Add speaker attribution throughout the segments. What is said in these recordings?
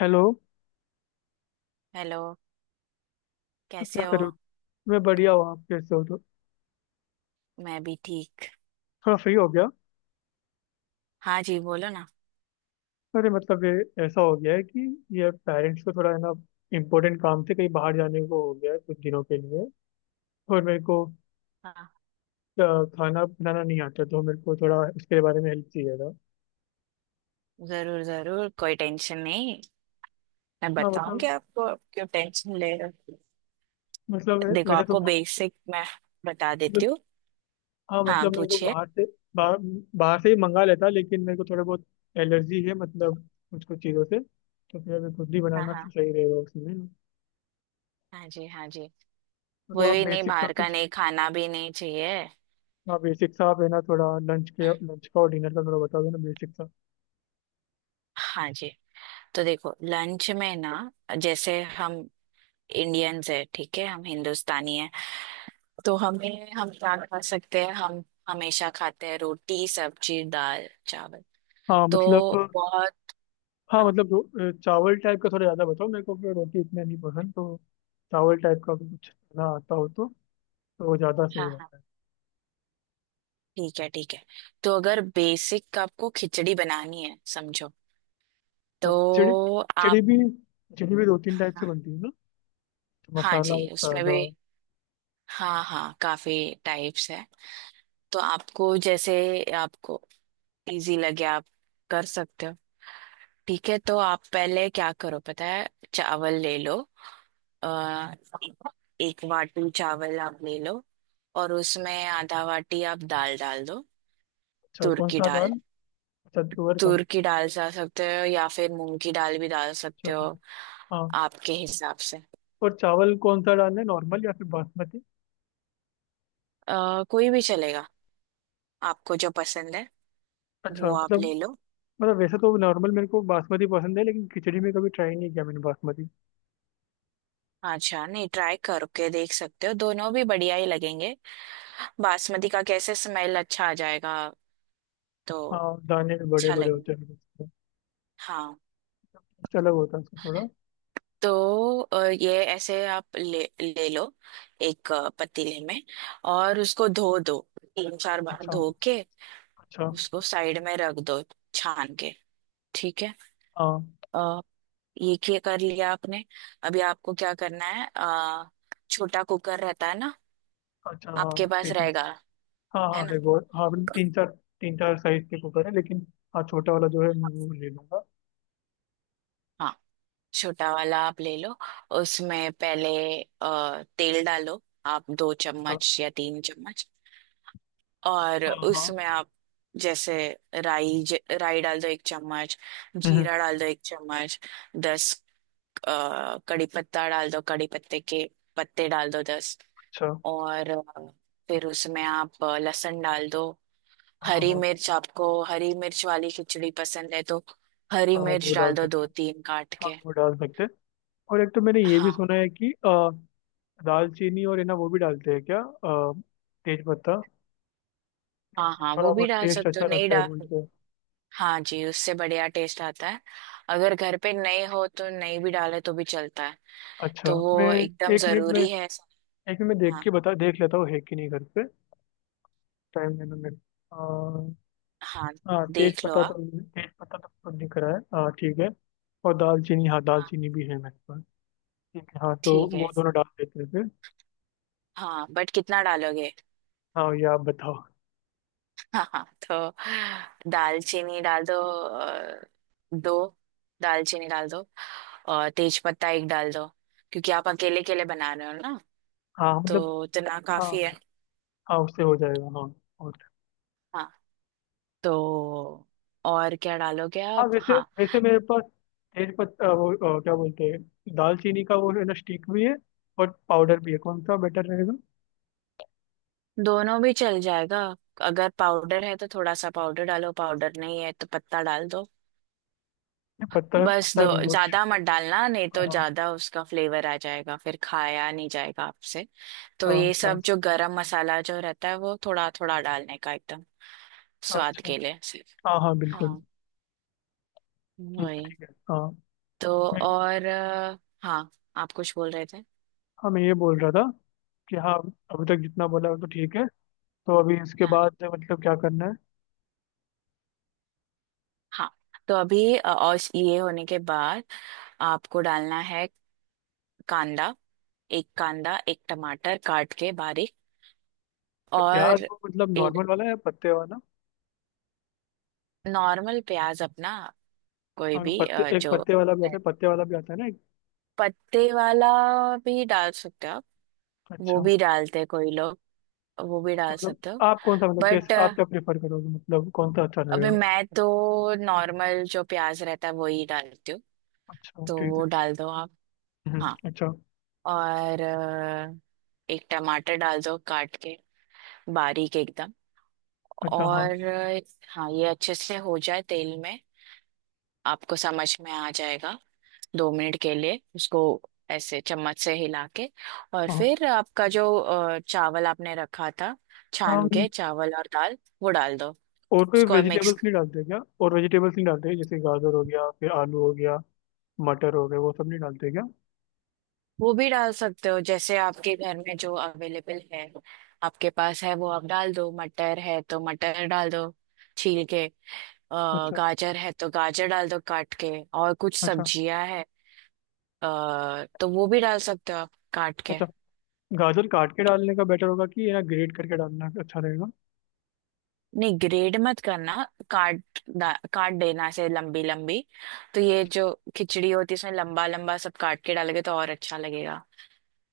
Speaker 1: Hello.
Speaker 2: Hello. कैसे
Speaker 1: क्या
Speaker 2: हो।
Speaker 1: करो? मैं बढ़िया हूँ, आप कैसे हो? तो
Speaker 2: मैं भी ठीक।
Speaker 1: थोड़ा फ्री हो गया।
Speaker 2: हाँ जी, बोलो ना।
Speaker 1: अरे मतलब ये ऐसा हो गया है कि ये पेरेंट्स को, थोड़ा है ना, इम्पोर्टेंट काम से कहीं बाहर जाने को हो गया है कुछ दिनों के लिए। और मेरे को
Speaker 2: हाँ,
Speaker 1: अ, खाना बनाना नहीं आता, तो मेरे को थोड़ा इसके बारे में हेल्प चाहिए था।
Speaker 2: जरूर जरूर, कोई टेंशन नहीं। मैं
Speaker 1: हाँ
Speaker 2: बताऊंगी
Speaker 1: मतलब।
Speaker 2: आपको, आप क्यों टेंशन ले रहे हो।
Speaker 1: मतलब
Speaker 2: देखो,
Speaker 1: वैसे तो
Speaker 2: आपको
Speaker 1: बाहर,
Speaker 2: बेसिक मैं बता
Speaker 1: मतलब,
Speaker 2: देती हूँ।
Speaker 1: हाँ
Speaker 2: हाँ,
Speaker 1: मतलब मेरे को
Speaker 2: पूछिए।
Speaker 1: बाहर से, बाहर बाहर से ही मंगा लेता, लेकिन मेरे को थोड़ा बहुत एलर्जी है, मतलब कुछ कुछ चीज़ों से। तो फिर अभी खुद ही
Speaker 2: हाँ
Speaker 1: बनाना
Speaker 2: हाँ।
Speaker 1: सही रहेगा उसमें।
Speaker 2: हाँ जी, हाँ जी। वो
Speaker 1: मतलब आप
Speaker 2: भी नहीं,
Speaker 1: बेसिक सा
Speaker 2: बाहर का
Speaker 1: कुछ,
Speaker 2: नहीं खाना भी नहीं चाहिए।
Speaker 1: हाँ बेसिक सा, आप है ना, थोड़ा
Speaker 2: हम्म,
Speaker 1: लंच का और डिनर का थोड़ा बता दो ना बेसिक सा।
Speaker 2: हाँ जी। तो देखो, लंच में ना, जैसे हम इंडियंस है, ठीक है, हम हिंदुस्तानी है। तो हमें हम क्या खा सकते हैं, हम हमेशा खाते हैं रोटी सब्जी दाल चावल।
Speaker 1: हाँ
Speaker 2: तो
Speaker 1: मतलब।
Speaker 2: बहुत।
Speaker 1: हाँ
Speaker 2: हाँ
Speaker 1: मतलब, चावल टाइप का थोड़ा ज़्यादा बताओ मेरे को, क्योंकि रोटी इतना नहीं पसंद। तो चावल टाइप का कुछ खाना आता हो तो वो ज़्यादा
Speaker 2: हाँ।
Speaker 1: सही
Speaker 2: हाँ,
Speaker 1: रहता है।
Speaker 2: ठीक है ठीक है। तो अगर बेसिक आपको खिचड़ी बनानी है, समझो तो
Speaker 1: तो खिचड़ी,
Speaker 2: आप।
Speaker 1: खिचड़ी भी दो तीन टाइप से बनती है ना? तो
Speaker 2: हाँ जी,
Speaker 1: मसाला, एक
Speaker 2: उसमें
Speaker 1: सादा।
Speaker 2: भी, हाँ हाँ, काफी टाइप्स है। तो आपको जैसे आपको इजी लगे आप कर सकते हो। ठीक है, तो आप पहले क्या करो पता है। चावल ले लो। आ, एक वाटी चावल आप ले लो। और उसमें आधा वाटी आप दाल डाल दो।
Speaker 1: अच्छा,
Speaker 2: तुर
Speaker 1: कौन
Speaker 2: की
Speaker 1: सा दाल?
Speaker 2: दाल।
Speaker 1: अच्छा, तुअर का।
Speaker 2: तूर की दाल डाल सकते हो, या फिर मूंग की दाल भी डाल
Speaker 1: अच्छा,
Speaker 2: सकते हो।
Speaker 1: हाँ।
Speaker 2: आपके हिसाब से।
Speaker 1: और चावल कौन सा डालना है, नॉर्मल या फिर बासमती?
Speaker 2: कोई भी चलेगा। आपको जो पसंद है
Speaker 1: अच्छा
Speaker 2: वो आप
Speaker 1: मतलब,
Speaker 2: ले लो।
Speaker 1: मतलब वैसे तो नॉर्मल, मेरे को बासमती पसंद है, लेकिन खिचड़ी में कभी ट्राई नहीं किया मैंने बासमती।
Speaker 2: अच्छा, नहीं, ट्राई करके देख सकते हो, दोनों भी बढ़िया ही लगेंगे। बासमती का कैसे स्मेल अच्छा आ जाएगा। तो
Speaker 1: हाँ, दाने भी बड़े
Speaker 2: अच्छा
Speaker 1: बड़े
Speaker 2: लगेगा।
Speaker 1: होते हैं उसके।
Speaker 2: हाँ।
Speaker 1: उससे अलग होता है उसका थोड़ा।
Speaker 2: तो ये ऐसे आप ले ले लो। एक पतीले में। और उसको धो दो, तीन चार बार
Speaker 1: अच्छा।
Speaker 2: धो के।
Speaker 1: अच्छा।
Speaker 2: उसको साइड में रख दो, छान के। ठीक है।
Speaker 1: हाँ।
Speaker 2: अ, ये क्या कर लिया आपने। अभी आपको क्या करना है, छोटा कुकर रहता है ना,
Speaker 1: अच्छा। हाँ।
Speaker 2: आपके पास
Speaker 1: ठीक है।
Speaker 2: रहेगा,
Speaker 1: हाँ हाँ
Speaker 2: है
Speaker 1: है
Speaker 2: ना।
Speaker 1: वो। हाँ मतलब, तीन चार साइज के कुकर है लेकिन, हाँ छोटा वाला जो है मैं वो ले लूंगा।
Speaker 2: हाँ, छोटा वाला आप ले लो। उसमें पहले तेल डालो, आप दो
Speaker 1: हाँ।
Speaker 2: चम्मच या तीन चम्मच। और
Speaker 1: हाँ। हाँ।
Speaker 2: उसमें आप जैसे राई डाल दो एक चम्मच।
Speaker 1: हम्म हम्म,
Speaker 2: जीरा डाल दो एक चम्मच। दस कड़ी पत्ता डाल दो। कड़ी पत्ते के पत्ते डाल दो 10।
Speaker 1: अच्छा।
Speaker 2: और फिर उसमें आप लहसुन डाल दो।
Speaker 1: हाँ।
Speaker 2: हरी
Speaker 1: हाँ।
Speaker 2: मिर्च आपको हरी मिर्च वाली खिचड़ी पसंद है तो हरी
Speaker 1: हाँ वो
Speaker 2: मिर्च डाल
Speaker 1: डाल
Speaker 2: दो,
Speaker 1: सकते
Speaker 2: दो
Speaker 1: हैं।
Speaker 2: तीन काट
Speaker 1: हाँ
Speaker 2: के।
Speaker 1: वो डाल सकते हैं। और एक तो मैंने ये भी
Speaker 2: हाँ
Speaker 1: सुना है कि दालचीनी और है ना वो भी डालते हैं क्या, तेज पत्ता?
Speaker 2: हाँ।
Speaker 1: उससे
Speaker 2: हाँ,
Speaker 1: थोड़ा
Speaker 2: वो भी
Speaker 1: बहुत
Speaker 2: डाल
Speaker 1: टेस्ट
Speaker 2: सकते हो,
Speaker 1: अच्छा
Speaker 2: नहीं
Speaker 1: लगता है
Speaker 2: डाल।
Speaker 1: बोलते हैं।
Speaker 2: हाँ जी, उससे बढ़िया टेस्ट आता है। अगर घर पे नहीं हो तो नहीं भी डाले तो भी चलता है।
Speaker 1: अच्छा।
Speaker 2: तो
Speaker 1: मैं
Speaker 2: वो एकदम
Speaker 1: एक मिनट में,
Speaker 2: जरूरी है।
Speaker 1: एक मिनट मैं देख
Speaker 2: हाँ
Speaker 1: के बता देख लेता हूँ है कि नहीं घर पे। टाइम लेना मेरे को।
Speaker 2: हाँ,
Speaker 1: हाँ तेज
Speaker 2: देख लो
Speaker 1: पत्ता तो,
Speaker 2: आप।
Speaker 1: तेज पत्ता तो खुद दिख रहा है, हाँ ठीक है। और दालचीनी, हाँ
Speaker 2: हाँ,
Speaker 1: दालचीनी भी है मेरे पास। ठीक है, हाँ तो
Speaker 2: ठीक है।
Speaker 1: वो दोनों डाल देते हैं फिर।
Speaker 2: हाँ, बट कितना डालोगे।
Speaker 1: हाँ, ये आप बताओ।
Speaker 2: हाँ हाँ, तो दालचीनी डाल दो अ, दो दालचीनी डाल दो। और तेज पत्ता एक डाल दो। क्योंकि आप अकेले के लिए बना रहे हो ना,
Speaker 1: हाँ मतलब।
Speaker 2: तो इतना
Speaker 1: हाँ,
Speaker 2: काफी है।
Speaker 1: हाँ उससे हो जाएगा हाँ। और
Speaker 2: हाँ, तो और क्या डालोगे
Speaker 1: हाँ।
Speaker 2: आप।
Speaker 1: वैसे,
Speaker 2: हाँ,
Speaker 1: मेरे पास तेज पत्ता, वो क्या बोलते हैं, दालचीनी का वो है ना, स्टिक भी है और पाउडर भी है, कौन सा बेटर रहेगा?
Speaker 2: दोनों भी चल जाएगा। अगर पाउडर है तो थोड़ा सा पाउडर डालो, पाउडर नहीं है तो पत्ता डाल दो।
Speaker 1: नहीं, पत्ता,
Speaker 2: बस दो।
Speaker 1: पत्ता नहीं वो।
Speaker 2: ज्यादा मत डालना, नहीं
Speaker 1: हाँ
Speaker 2: तो
Speaker 1: हाँ।
Speaker 2: ज्यादा उसका फ्लेवर आ जाएगा, फिर खाया नहीं जाएगा आपसे।
Speaker 1: अच्छा
Speaker 2: तो ये
Speaker 1: अच्छा।
Speaker 2: सब जो गरम मसाला जो रहता है, वो थोड़ा थोड़ा डालने का, एकदम
Speaker 1: अच्छा
Speaker 2: स्वाद
Speaker 1: अच्छा।
Speaker 2: के लिए सिर्फ।
Speaker 1: हाँ हाँ बिल्कुल।
Speaker 2: हाँ, वही।
Speaker 1: ठीक है हाँ।
Speaker 2: तो
Speaker 1: मैं,
Speaker 2: और हाँ, आप कुछ बोल रहे थे।
Speaker 1: हाँ मैं ये बोल रहा था कि, हाँ अभी तक जितना बोला वो तो ठीक है, तो अभी इसके
Speaker 2: हाँ
Speaker 1: बाद मतलब क्या करना है?
Speaker 2: हाँ, तो अभी और ये होने के बाद आपको डालना है कांदा। एक कांदा, एक टमाटर काट के बारीक।
Speaker 1: तो प्याज
Speaker 2: और
Speaker 1: वो मतलब नॉर्मल वाला या पत्ते वाला?
Speaker 2: नॉर्मल प्याज अपना, कोई
Speaker 1: हाँ
Speaker 2: भी
Speaker 1: पत्ते एक
Speaker 2: जो
Speaker 1: पत्ते वाला भी आता है, पत्ते वाला भी आता है ना एक।
Speaker 2: पत्ते वाला भी डाल सकते हो आप। वो
Speaker 1: अच्छा तो
Speaker 2: भी डालते हैं कोई लोग, वो भी डाल
Speaker 1: मतलब
Speaker 2: सकते हो।
Speaker 1: आप कौन सा, मतलब कैसे
Speaker 2: बट
Speaker 1: आप, क्या प्रेफर करोगे मतलब, कौन सा अच्छा
Speaker 2: अभी
Speaker 1: लगेगा?
Speaker 2: मैं तो नॉर्मल जो प्याज रहता है वही डालती हूँ।
Speaker 1: अच्छा
Speaker 2: तो
Speaker 1: ठीक
Speaker 2: वो
Speaker 1: है।
Speaker 2: डाल दो आप। हाँ।
Speaker 1: अच्छा।
Speaker 2: और एक टमाटर डाल दो काट के, बारीक एकदम।
Speaker 1: अच्छा हाँ।
Speaker 2: और हाँ, ये अच्छे से हो जाए तेल में, आपको समझ में आ जाएगा। 2 मिनट के लिए उसको ऐसे चम्मच से हिला के। और
Speaker 1: हाँ। हाँ।
Speaker 2: फिर आपका जो चावल आपने रखा था
Speaker 1: हम।
Speaker 2: छान के, चावल और दाल वो डाल दो।
Speaker 1: और कोई
Speaker 2: उसको मिक्स।
Speaker 1: वेजिटेबल्स नहीं डालते क्या? और वेजिटेबल्स नहीं डालते, जैसे गाजर हो गया, फिर आलू हो गया, मटर हो गया, वो सब नहीं डालते क्या?
Speaker 2: वो भी डाल सकते हो, जैसे आपके घर में जो अवेलेबल है, आपके पास है वो आप डाल दो। मटर है तो मटर डाल दो, छील के।
Speaker 1: अच्छा।
Speaker 2: गाजर है तो गाजर डाल दो, काट के। और कुछ
Speaker 1: अच्छा।
Speaker 2: सब्जियां है, तो वो भी डाल सकते हो आप काट के।
Speaker 1: अच्छा। गाजर काट के डालने का बेटर होगा कि, ये ना, ग्रेट करके डालना अच्छा रहेगा?
Speaker 2: नहीं, ग्रेड मत करना। काट देना ऐसे लंबी लंबी। तो ये जो खिचड़ी होती है, इसमें लंबा लंबा सब काट के डालोगे तो और अच्छा लगेगा।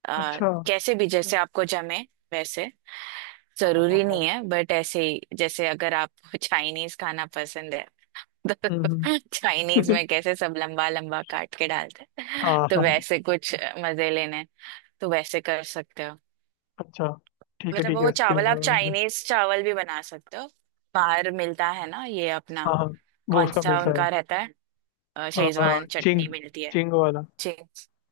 Speaker 2: आ,
Speaker 1: अच्छा।
Speaker 2: कैसे भी जैसे आपको जमे वैसे।
Speaker 1: हाँ हाँ
Speaker 2: जरूरी
Speaker 1: हाँ।
Speaker 2: नहीं है, बट ऐसे ही जैसे अगर आपको चाइनीज खाना पसंद है, तो चाइनीज
Speaker 1: हम्म।
Speaker 2: में कैसे सब लंबा लंबा काट के डालते हैं,
Speaker 1: हाँ
Speaker 2: तो
Speaker 1: हाँ।
Speaker 2: वैसे कुछ मजे लेने हैं, तो वैसे कर सकते हो।
Speaker 1: अच्छा। ठीक है
Speaker 2: मतलब
Speaker 1: ठीक है।
Speaker 2: वो
Speaker 1: उसके
Speaker 2: चावल आप
Speaker 1: बाद?
Speaker 2: चाइनीज चावल भी बना सकते हो। बाहर मिलता है ना ये अपना,
Speaker 1: हाँ हाँ, वो
Speaker 2: कौन
Speaker 1: उसका
Speaker 2: सा
Speaker 1: मिलता है।
Speaker 2: उनका रहता है। शेजवान
Speaker 1: चिंग,
Speaker 2: चटनी मिलती है।
Speaker 1: चिंग वाला।
Speaker 2: जी,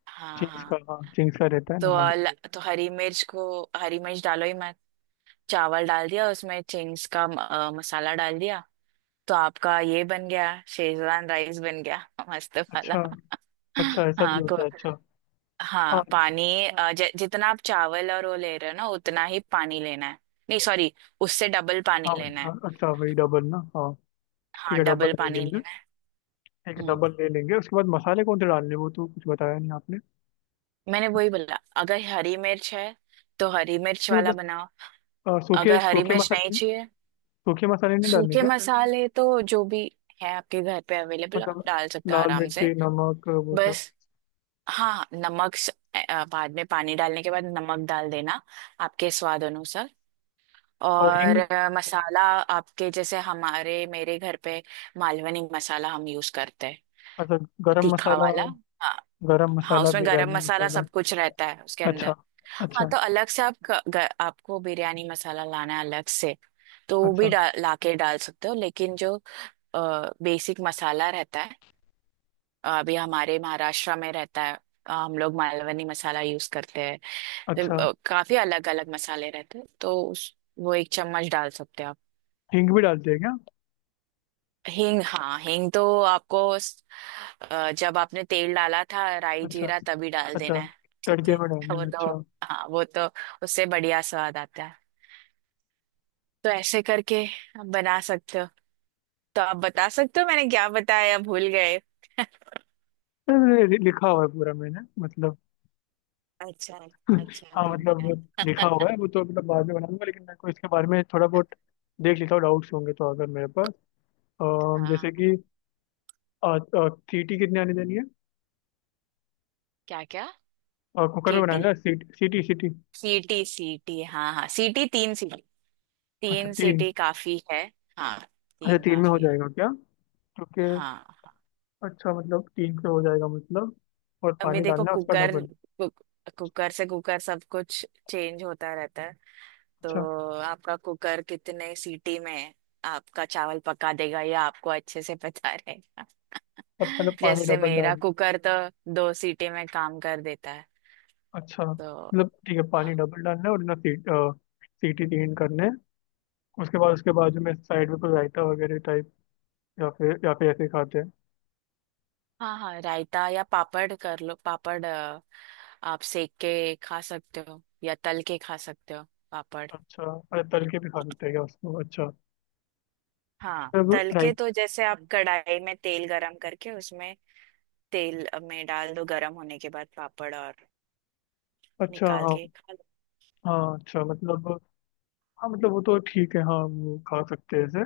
Speaker 2: हाँ
Speaker 1: चिंग्स
Speaker 2: हाँ।
Speaker 1: का, हाँ चिंग्स का रहता है ना हाँ।
Speaker 2: तो हरी मिर्च डालो ही मत। चावल डाल दिया, उसमें चिंग्स का मसाला डाल दिया। तो आपका ये बन गया, शेजवान राइस बन गया। मस्त वाला।
Speaker 1: अच्छा। अच्छा ऐसा भी
Speaker 2: हाँ को
Speaker 1: होता है, अच्छा।
Speaker 2: हाँ,
Speaker 1: हाँ
Speaker 2: पानी जितना आप चावल और वो ले रहे हो ना उतना ही पानी लेना है। नहीं, सॉरी। उससे डबल
Speaker 1: हाँ
Speaker 2: पानी
Speaker 1: भाई,
Speaker 2: लेना
Speaker 1: हाँ
Speaker 2: है।
Speaker 1: अच्छा वही डबल ना, हाँ।
Speaker 2: हाँ,
Speaker 1: ठीक है डबल
Speaker 2: डबल
Speaker 1: ले
Speaker 2: पानी
Speaker 1: लेंगे।
Speaker 2: लेना है।
Speaker 1: ठीक है
Speaker 2: हम्म,
Speaker 1: डबल ले लेंगे, उसके बाद मसाले कौन से डालने हैं, वो तो कुछ बताया नहीं आपने।
Speaker 2: मैंने वही बोला। अगर हरी मिर्च है तो हरी मिर्च
Speaker 1: नहीं
Speaker 2: वाला
Speaker 1: मतलब,
Speaker 2: बनाओ।
Speaker 1: सूखे
Speaker 2: अगर हरी
Speaker 1: सूखे
Speaker 2: मिर्च नहीं
Speaker 1: मसाले,
Speaker 2: चाहिए।
Speaker 1: सूखे मसाले नहीं डालने
Speaker 2: सूखे
Speaker 1: क्या?
Speaker 2: मसाले तो जो भी है आपके घर पे अवेलेबल, आप
Speaker 1: मतलब
Speaker 2: डाल सकते हो
Speaker 1: लाल
Speaker 2: आराम से।
Speaker 1: मिर्ची नमक वो सब,
Speaker 2: बस। हाँ, बाद में पानी डालने के बाद नमक डाल देना, आपके स्वाद अनुसार।
Speaker 1: और
Speaker 2: और
Speaker 1: हिंग।
Speaker 2: मसाला आपके जैसे हमारे मेरे घर पे मालवनी मसाला हम यूज करते हैं।
Speaker 1: अच्छा। गरम
Speaker 2: तीखा
Speaker 1: मसाला।
Speaker 2: वाला। हाँ
Speaker 1: गरम
Speaker 2: हाँ,
Speaker 1: मसाला,
Speaker 2: उसमें गरम
Speaker 1: बिरयानी
Speaker 2: मसाला
Speaker 1: मसाला?
Speaker 2: सब कुछ रहता है उसके
Speaker 1: अच्छा।
Speaker 2: अंदर। हाँ,
Speaker 1: अच्छा।
Speaker 2: तो अलग से आप आपको बिरयानी मसाला लाना है अलग से, तो वो भी
Speaker 1: अच्छा।
Speaker 2: लाके डाल सकते हो, लेकिन जो बेसिक मसाला रहता है, अभी हमारे महाराष्ट्र में रहता है, हम लोग मालवनी मसाला यूज करते हैं। तो
Speaker 1: अच्छा
Speaker 2: काफी अलग अलग मसाले रहते हैं, तो वो एक चम्मच डाल सकते हैं आप।
Speaker 1: हिंग भी डालते हैं क्या?
Speaker 2: हींग। हाँ, हींग तो आपको, जब आपने तेल डाला था राई
Speaker 1: अच्छा।
Speaker 2: जीरा तभी डाल देना
Speaker 1: अच्छा
Speaker 2: है। ठीक
Speaker 1: तड़के
Speaker 2: है।
Speaker 1: में डालना
Speaker 2: वो
Speaker 1: है,
Speaker 2: तो,
Speaker 1: अच्छा।
Speaker 2: हाँ वो तो उससे बढ़िया स्वाद आता है। तो ऐसे करके आप बना सकते हो। तो आप बता सकते हो मैंने क्या बताया, भूल गए?
Speaker 1: अरे, लिखा हुआ है पूरा मैंने मतलब।
Speaker 2: अच्छा, अच्छा।
Speaker 1: हाँ मतलब वो लिखा
Speaker 2: आ-
Speaker 1: हुआ है, वो तो मतलब बाद में बनाऊंगा, लेकिन मेरे को इसके बारे में थोड़ा बहुत देख लिखा डाउट्स होंगे तो, अगर मेरे पास
Speaker 2: हाँ,
Speaker 1: जैसे कि, अ, सीटी कितनी आनी देनी है,
Speaker 2: क्या क्या।
Speaker 1: कुकर में
Speaker 2: केटी
Speaker 1: बनाना है, सीटी सीटी सीटी?
Speaker 2: सीटी सीटी, हाँ हाँ, सीटी तीन सीटी।
Speaker 1: अच्छा
Speaker 2: तीन
Speaker 1: तीन।
Speaker 2: सीटी काफी है। हाँ,
Speaker 1: अच्छा
Speaker 2: तीन
Speaker 1: तीन में हो
Speaker 2: काफी है।
Speaker 1: जाएगा क्या? क्योंकि,
Speaker 2: हाँ,
Speaker 1: अच्छा मतलब तीन पे हो जाएगा मतलब, और
Speaker 2: अभी
Speaker 1: पानी
Speaker 2: देखो,
Speaker 1: डालना है उसका डबल।
Speaker 2: कुकर से कुकर सब कुछ चेंज होता रहता है। तो
Speaker 1: अच्छा।
Speaker 2: आपका कुकर कितने सीटी में आपका चावल पका देगा, ये आपको अच्छे से पता रहेगा।
Speaker 1: तब मतलब पानी
Speaker 2: जैसे
Speaker 1: डबल
Speaker 2: मेरा
Speaker 1: डाल।
Speaker 2: कुकर तो दो सीटी में काम कर देता है।
Speaker 1: अच्छा
Speaker 2: तो
Speaker 1: मतलब ठीक है, पानी डबल डालना है और ना सीट सीटी तीन करने हैं। उसके बाद, उसके बाजू में साइड में कोई रायता वगैरह टाइप, या फिर ऐसे ही खाते हैं?
Speaker 2: हाँ हाँ, रायता या पापड़ कर लो, पापड़ आप सेक के खा सकते हो या तल के खा सकते हो, पापड़।
Speaker 1: अच्छा। अरे तल के भी खा सकते हैं क्या उसको, अच्छा?
Speaker 2: हाँ,
Speaker 1: मतलब
Speaker 2: तल के
Speaker 1: राइट।
Speaker 2: तो जैसे आप कढ़ाई में तेल गरम करके उसमें तेल में डाल दो, गरम होने के बाद पापड़, और
Speaker 1: अच्छा
Speaker 2: निकाल
Speaker 1: हाँ
Speaker 2: के खा लो।
Speaker 1: हाँ। अच्छा मतलब, हाँ मतलब वो तो ठीक है, हाँ वो खा सकते हैं ऐसे।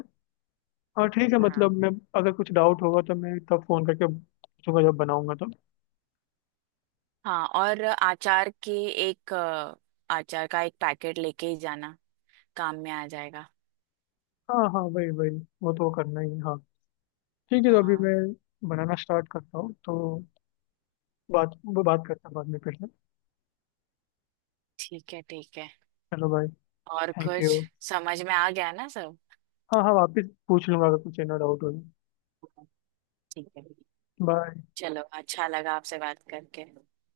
Speaker 1: हाँ ठीक है मतलब
Speaker 2: हाँ
Speaker 1: मैं, अगर कुछ डाउट होगा तो मैं तब फ़ोन करके पूछूंगा जब बनाऊंगा तो।
Speaker 2: हाँ। और एक अ, अचार का एक पैकेट लेके ही जाना, काम में आ जाएगा।
Speaker 1: हाँ हाँ वही वही, वो तो करना ही है, हाँ। ठीक है, तो अभी
Speaker 2: हाँ,
Speaker 1: मैं बनाना स्टार्ट करता हूँ तो, बात, वो बात करते हैं बाद में फिर से।
Speaker 2: ठीक है ठीक है।
Speaker 1: चलो भाई।
Speaker 2: और
Speaker 1: थैंक
Speaker 2: कुछ?
Speaker 1: यू।
Speaker 2: समझ में आ गया ना सब?
Speaker 1: हाँ हाँ वापस पूछ लूंगा अगर कुछ ना डाउट हो।
Speaker 2: हाँ, ठीक है।
Speaker 1: बाय।
Speaker 2: चलो, अच्छा लगा आपसे बात करके।